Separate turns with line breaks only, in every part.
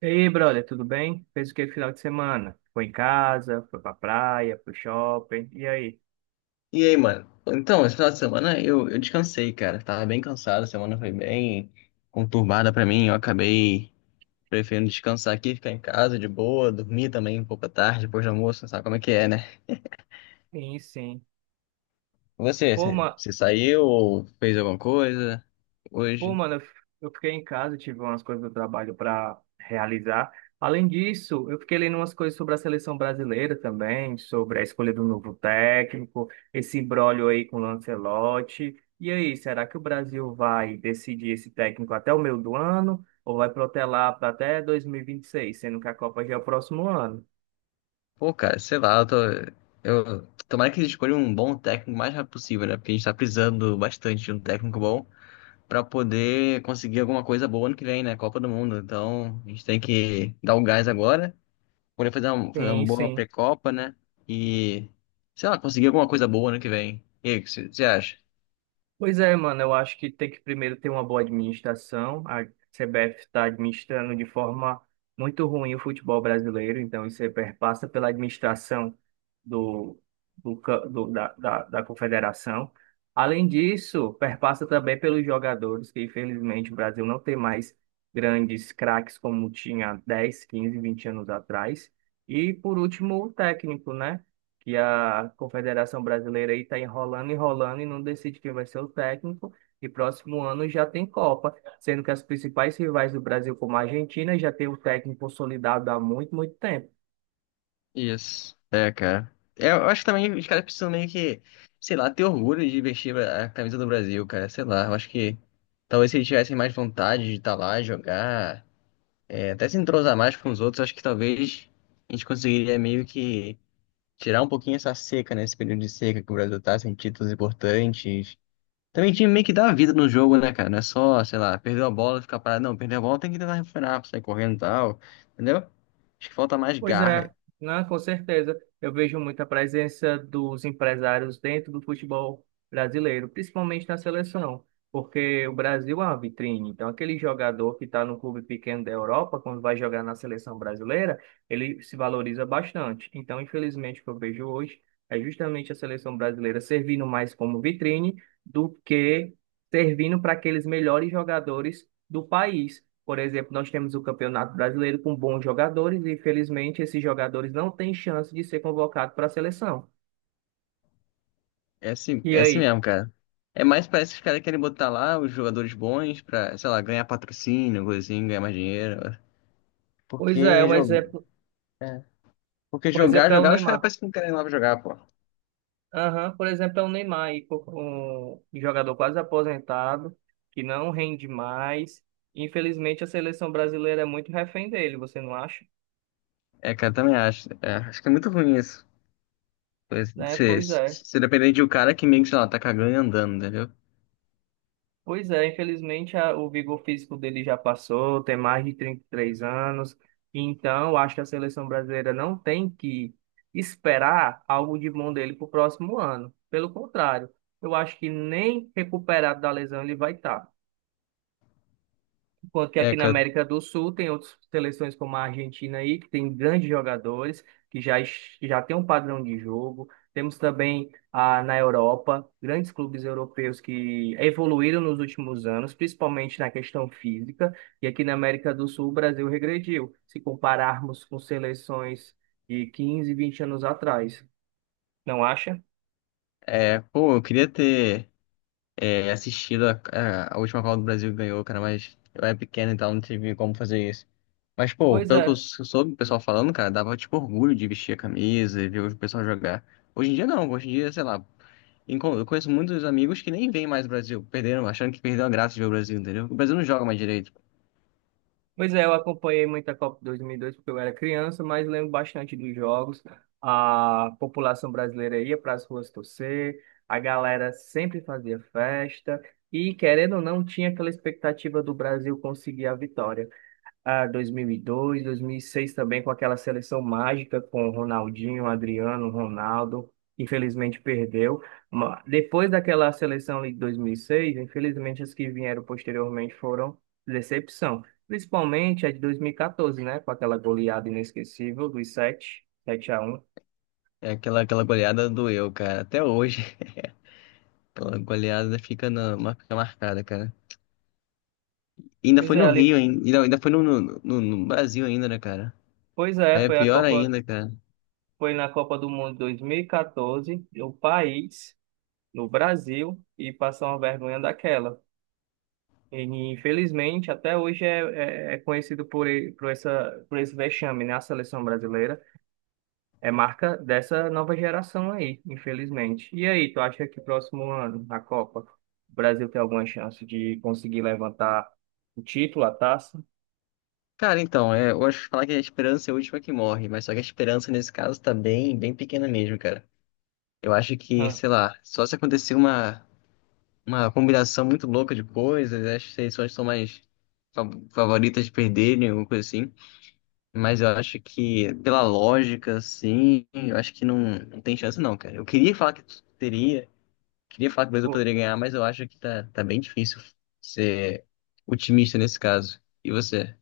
E aí, brother, tudo bem? Fez o que no final de semana? Foi em casa, foi pra praia, pro shopping, e aí?
E aí, mano? Então, esse final de semana eu descansei, cara. Tava bem cansado, a semana foi bem conturbada pra mim. Eu acabei preferindo descansar aqui, ficar em casa de boa, dormir também um pouco à tarde, depois do almoço, sabe como é que é, né?
Sim, sim.
Você,
Pô,
você
ma...
você saiu ou fez alguma coisa
Pô,
hoje?
mano, eu fiquei em casa, tive umas coisas do trabalho pra realizar. Além disso, eu fiquei lendo umas coisas sobre a seleção brasileira também, sobre a escolha do novo técnico, esse imbróglio aí com o Lancelotti. E aí, será que o Brasil vai decidir esse técnico até o meio do ano? Ou vai protelar para até 2026, sendo que a Copa já é o próximo ano?
Pô, cara, sei lá, eu tô. Eu, tomara que eles escolham um bom técnico o mais rápido possível, né? Porque a gente tá precisando bastante de um técnico bom pra poder conseguir alguma coisa boa ano que vem, né? Copa do Mundo. Então, a gente tem que dar o gás agora. Poder fazer uma
Sim,
boa
sim.
pré-copa, né? E, sei lá, conseguir alguma coisa boa ano que vem. E aí, o que você acha?
Pois é, mano, eu acho que tem que primeiro ter uma boa administração. A CBF está administrando de forma muito ruim o futebol brasileiro, então isso aí perpassa pela administração do, do, ca- do- da, da, da confederação. Além disso, perpassa também pelos jogadores, que infelizmente o Brasil não tem mais grandes craques como tinha 10, 15, 20 anos atrás. E por último, o técnico, né? Que a Confederação Brasileira aí está enrolando, enrolando e não decide quem vai ser o técnico. E próximo ano já tem Copa, sendo que as principais rivais do Brasil, como a Argentina, já tem o técnico consolidado há muito, muito tempo.
Isso. É, cara. É, eu acho que também os caras precisam meio que, sei lá, ter orgulho de vestir a camisa do Brasil, cara. Sei lá, eu acho que talvez se eles tivessem mais vontade de estar lá, jogar, é, até se entrosar mais com os outros, acho que talvez a gente conseguiria meio que tirar um pouquinho essa seca, né? Esse período de seca que o Brasil tá sem títulos importantes. Também tinha meio que dar vida no jogo, né, cara? Não é só, sei lá, perdeu a bola, ficar parado. Não, perdeu a bola, tem que tentar recuperar, sair correndo e tal. Entendeu? Acho que falta mais
Pois é,
garra.
né? Com certeza. Eu vejo muita presença dos empresários dentro do futebol brasileiro, principalmente na seleção, porque o Brasil é uma vitrine. Então, aquele jogador que está no clube pequeno da Europa, quando vai jogar na seleção brasileira, ele se valoriza bastante. Então, infelizmente, o que eu vejo hoje é justamente a seleção brasileira servindo mais como vitrine do que servindo para aqueles melhores jogadores do país. Por exemplo, nós temos o Campeonato Brasileiro com bons jogadores e, infelizmente, esses jogadores não têm chance de ser convocado para a seleção. E
É assim
aí?
mesmo, cara. É mais parece que os caras querem botar lá os jogadores bons pra, sei lá, ganhar patrocínio, coisa assim, ganhar mais dinheiro, né?
Pois é,
Porque, é. Porque
um
jogar,
exemplo é o
jogar, os caras
Neymar.
parecem que não querem lá pra jogar, pô.
Aham, por exemplo, é o Neymar, um jogador quase aposentado, que não rende mais. Infelizmente, a seleção brasileira é muito refém dele, você não acha?
É, cara, também acho. É, acho que é muito ruim isso.
Né?
Você,
Pois é.
você depender de um cara que meio que, sei lá, tá cagando e andando, entendeu?
Pois é, infelizmente o vigor físico dele já passou, tem mais de 33 anos, então eu acho que a seleção brasileira não tem que esperar algo de bom dele para o próximo ano. Pelo contrário, eu acho que nem recuperado da lesão ele vai estar. Enquanto que aqui
É,
na
cara.
América do Sul tem outras seleções como a Argentina aí, que tem grandes jogadores, que já tem um padrão de jogo. Temos também na Europa, grandes clubes europeus que evoluíram nos últimos anos, principalmente na questão física. E aqui na América do Sul, o Brasil regrediu, se compararmos com seleções de 15, 20 anos atrás. Não acha?
É, pô, eu queria ter. É, assistido a, a última Copa do Brasil que ganhou, cara, mas eu era pequeno, então não tive como fazer isso. Mas, pô,
Pois
pelo que eu
é.
soube o pessoal falando, cara, dava, tipo, orgulho de vestir a camisa e ver o pessoal jogar. Hoje em dia, não. Hoje em dia, sei lá, eu conheço muitos amigos que nem veem mais o Brasil, perderam, achando que perdeu a graça de ver o Brasil, entendeu? O Brasil não joga mais direito.
Pois é, eu acompanhei muito a Copa 2002 porque eu era criança, mas lembro bastante dos jogos. A população brasileira ia para as ruas torcer, a galera sempre fazia festa e, querendo ou não, tinha aquela expectativa do Brasil conseguir a vitória a 2002, 2006 também com aquela seleção mágica com Ronaldinho, Adriano, Ronaldo. Infelizmente perdeu. Depois daquela seleção ali de 2006, infelizmente as que vieram posteriormente foram decepção. Principalmente a de 2014, né? Com aquela goleada inesquecível dos 7 a 1.
É aquela goleada doeu, cara, até hoje. Aquela goleada fica, na, fica marcada, cara. E ainda
Pois
foi
é,
no
ali-
Rio, hein? Ainda foi no Brasil ainda, né, cara?
pois é,
Aí é pior ainda, cara.
Foi na Copa do Mundo 2014, no Brasil, e passou uma vergonha daquela. E, infelizmente, até hoje é conhecido por, e- por, essa, por esse vexame, né? A seleção brasileira é marca dessa nova geração aí, infelizmente. E aí, tu acha que próximo ano, na Copa, o Brasil tem alguma chance de conseguir levantar o título, a taça?
Cara, então, é, eu acho que falar que a esperança é a última que morre, mas só que a esperança nesse caso tá bem pequena mesmo, cara. Eu acho que,
Ah.
sei lá, só se acontecer uma combinação muito louca de coisas, acho que as seleções são mais fa- favoritas de perderem, alguma coisa assim. Mas eu acho que, pela lógica, assim, eu acho que não, não tem chance não, cara. Eu queria falar que teria, queria falar que o Brasil poderia ganhar, mas eu acho que tá bem difícil ser otimista nesse caso. E você?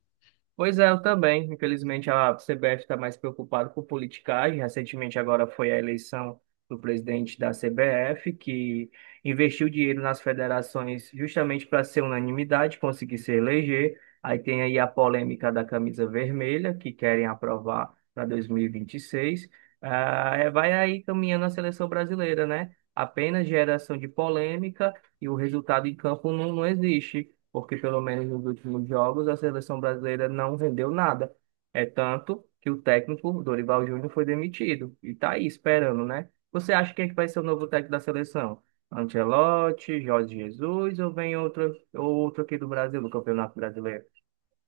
Pois é, eu também. Infelizmente, a CBF está mais preocupada com politicagem. Recentemente, agora foi a eleição do presidente da CBF, que investiu dinheiro nas federações justamente para ser unanimidade, conseguir se eleger. Aí tem aí a polêmica da camisa vermelha, que querem aprovar para 2026. Ah, é, vai aí caminhando a seleção brasileira, né? Apenas geração de polêmica e o resultado em campo não existe porque pelo menos nos últimos jogos a seleção brasileira não rendeu nada. É tanto que o técnico Dorival Júnior foi demitido e tá aí esperando, né? Você acha quem é que vai ser o novo técnico da seleção? Ancelotti, Jorge Jesus ou vem outro, ou outro aqui do Brasil, do Campeonato Brasileiro?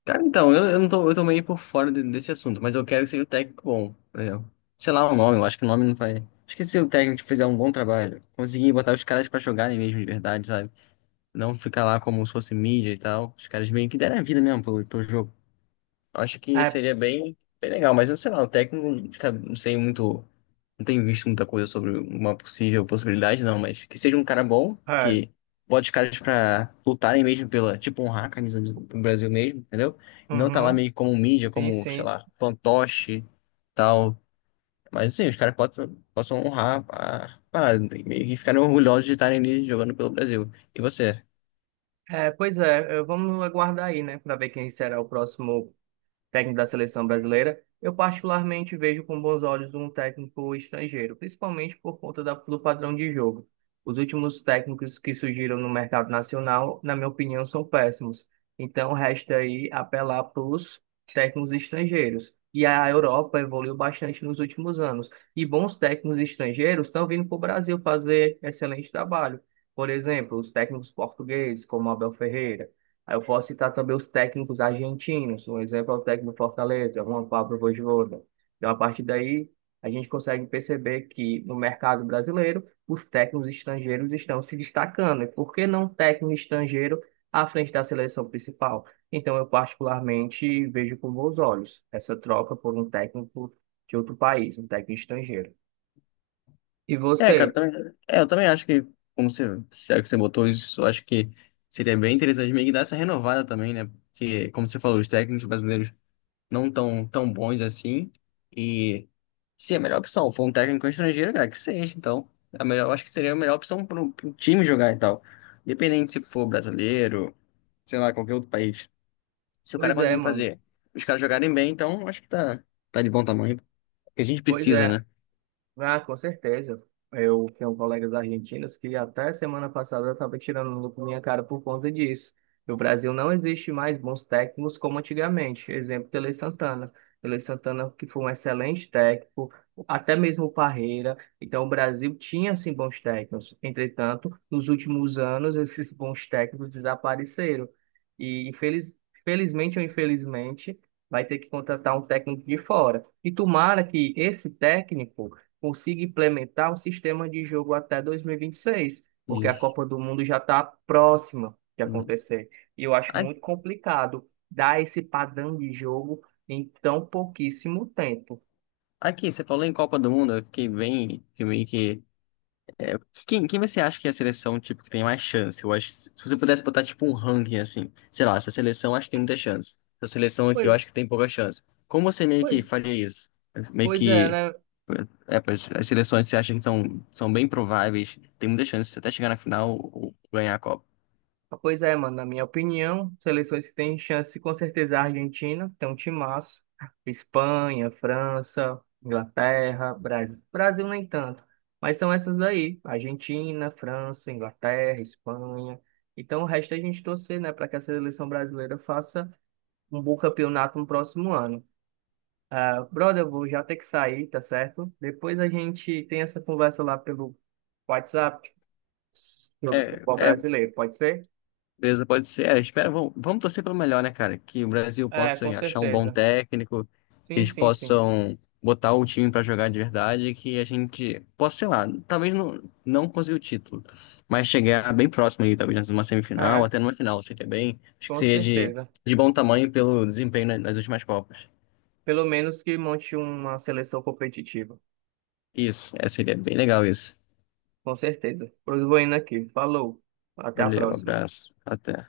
Cara, então, eu não tô, eu tô meio por fora desse assunto, mas eu quero que seja um técnico bom, por exemplo. Sei lá o nome, eu acho que o nome não vai. Acho que se o técnico fizer um bom trabalho, conseguir botar os caras pra jogarem mesmo de verdade, sabe? Não ficar lá como se fosse mídia e tal. Os caras meio que deram a vida mesmo pelo, pelo jogo. Eu acho que
É,
seria bem legal, mas eu sei lá, o técnico, cara, não sei muito, não tenho visto muita coisa sobre uma possível possibilidade, não, mas que seja um cara bom,
é,
que bote os caras pra lutarem mesmo pela, tipo, honrar a camisa do Brasil mesmo, entendeu? E não tá lá
uhum,
meio como mídia,
sim,
como, sei
sim.
lá, fantoche, tal. Mas, assim, os caras possam honrar a parada, né? E meio que ficarem orgulhosos de estarem ali jogando pelo Brasil. E você?
Vamos aguardar aí, né, para ver quem será o próximo técnico da seleção brasileira. Eu particularmente vejo com bons olhos um técnico estrangeiro, principalmente por conta do padrão de jogo. Os últimos técnicos que surgiram no mercado nacional, na minha opinião, são péssimos. Então, resta aí apelar para os técnicos estrangeiros. E a Europa evoluiu bastante nos últimos anos. E bons técnicos estrangeiros estão vindo para o Brasil fazer excelente trabalho. Por exemplo, os técnicos portugueses, como Abel Ferreira. Aí eu posso citar também os técnicos argentinos. Um exemplo é o técnico do Fortaleza, Juan Pablo Vojvoda. Então, a partir daí, a gente consegue perceber que no mercado brasileiro, os técnicos estrangeiros estão se destacando. E por que não técnico estrangeiro à frente da seleção principal? Então, eu particularmente vejo com bons olhos essa troca por um técnico de outro país, um técnico estrangeiro. E
É, cara, eu
você?
também, é, eu também acho que, como você, já que você botou isso, eu acho que seria bem interessante meio que dar essa renovada também, né? Porque, como você falou, os técnicos brasileiros não tão bons assim. E se a melhor opção for um técnico estrangeiro, cara, que seja, então. A melhor, eu acho que seria a melhor opção para um time jogar e tal. Independente se for brasileiro, sei lá, qualquer outro país. Se o cara
Pois é,
conseguir
mano.
fazer os caras jogarem bem, então acho que tá de bom tamanho. Porque a gente
Pois
precisa,
é.
né?
Ah, com certeza. Eu tenho colegas argentinos que até semana passada estavam tirando no com minha cara por conta disso. No Brasil não existe mais bons técnicos como antigamente. Exemplo, Tele Santana. Tele Santana que foi um excelente técnico, até mesmo o Parreira. Então o Brasil tinha sim bons técnicos. Entretanto, nos últimos anos esses bons técnicos desapareceram. E infeliz... felizmente ou infelizmente vai ter que contratar um técnico de fora. E tomara que esse técnico consiga implementar um sistema de jogo até 2026, porque a
Isso.
Copa do Mundo já está próxima de acontecer. E eu acho
A-
muito complicado dar esse padrão de jogo em tão pouquíssimo tempo.
Aqui, você falou em Copa do Mundo, eu fiquei bem, fiquei meio que. Quem você acha que é a seleção, tipo, que tem mais chance? Eu acho, se você pudesse botar, tipo, um ranking, assim, sei lá, essa seleção eu acho que tem muita chance. Essa seleção aqui eu
Pois,
acho que tem pouca chance. Como você meio que
pois,
faria isso? Meio
pois é,
que,
né?
é, pois, as seleções que você acha que são bem prováveis, tem muita chance de você até chegar na final ou ganhar a Copa.
Ah, pois é, mano, na minha opinião, seleções que têm chance, com certeza é a Argentina, tem um timaço. Espanha, França, Inglaterra, Brasil. Brasil nem tanto, mas são essas daí. Argentina, França, Inglaterra, Espanha. Então o resto é a gente torcer, né, para que a seleção brasileira faça um bom campeonato no próximo ano. Ah, brother, eu vou já ter que sair, tá certo? Depois a gente tem essa conversa lá pelo WhatsApp sobre o
É,
futebol
é,
brasileiro, pode ser?
beleza, pode ser. É, espera, vamos torcer para o melhor, né, cara? Que o Brasil
É,
possa
com
achar um bom
certeza.
técnico, que
Sim,
eles
sim, sim.
possam botar o time para jogar de verdade, que a gente possa, sei lá, talvez não, não conseguir o título, mas chegar bem próximo ali, talvez numa semifinal,
É,
até numa final, seria bem. Acho que
com
seria
certeza.
de bom tamanho pelo desempenho nas últimas Copas.
Pelo menos que monte uma seleção competitiva.
Isso, é, seria bem legal isso.
Com certeza. Pois vou indo aqui. Falou. Até a
Valeu,
próxima.
abraço, até.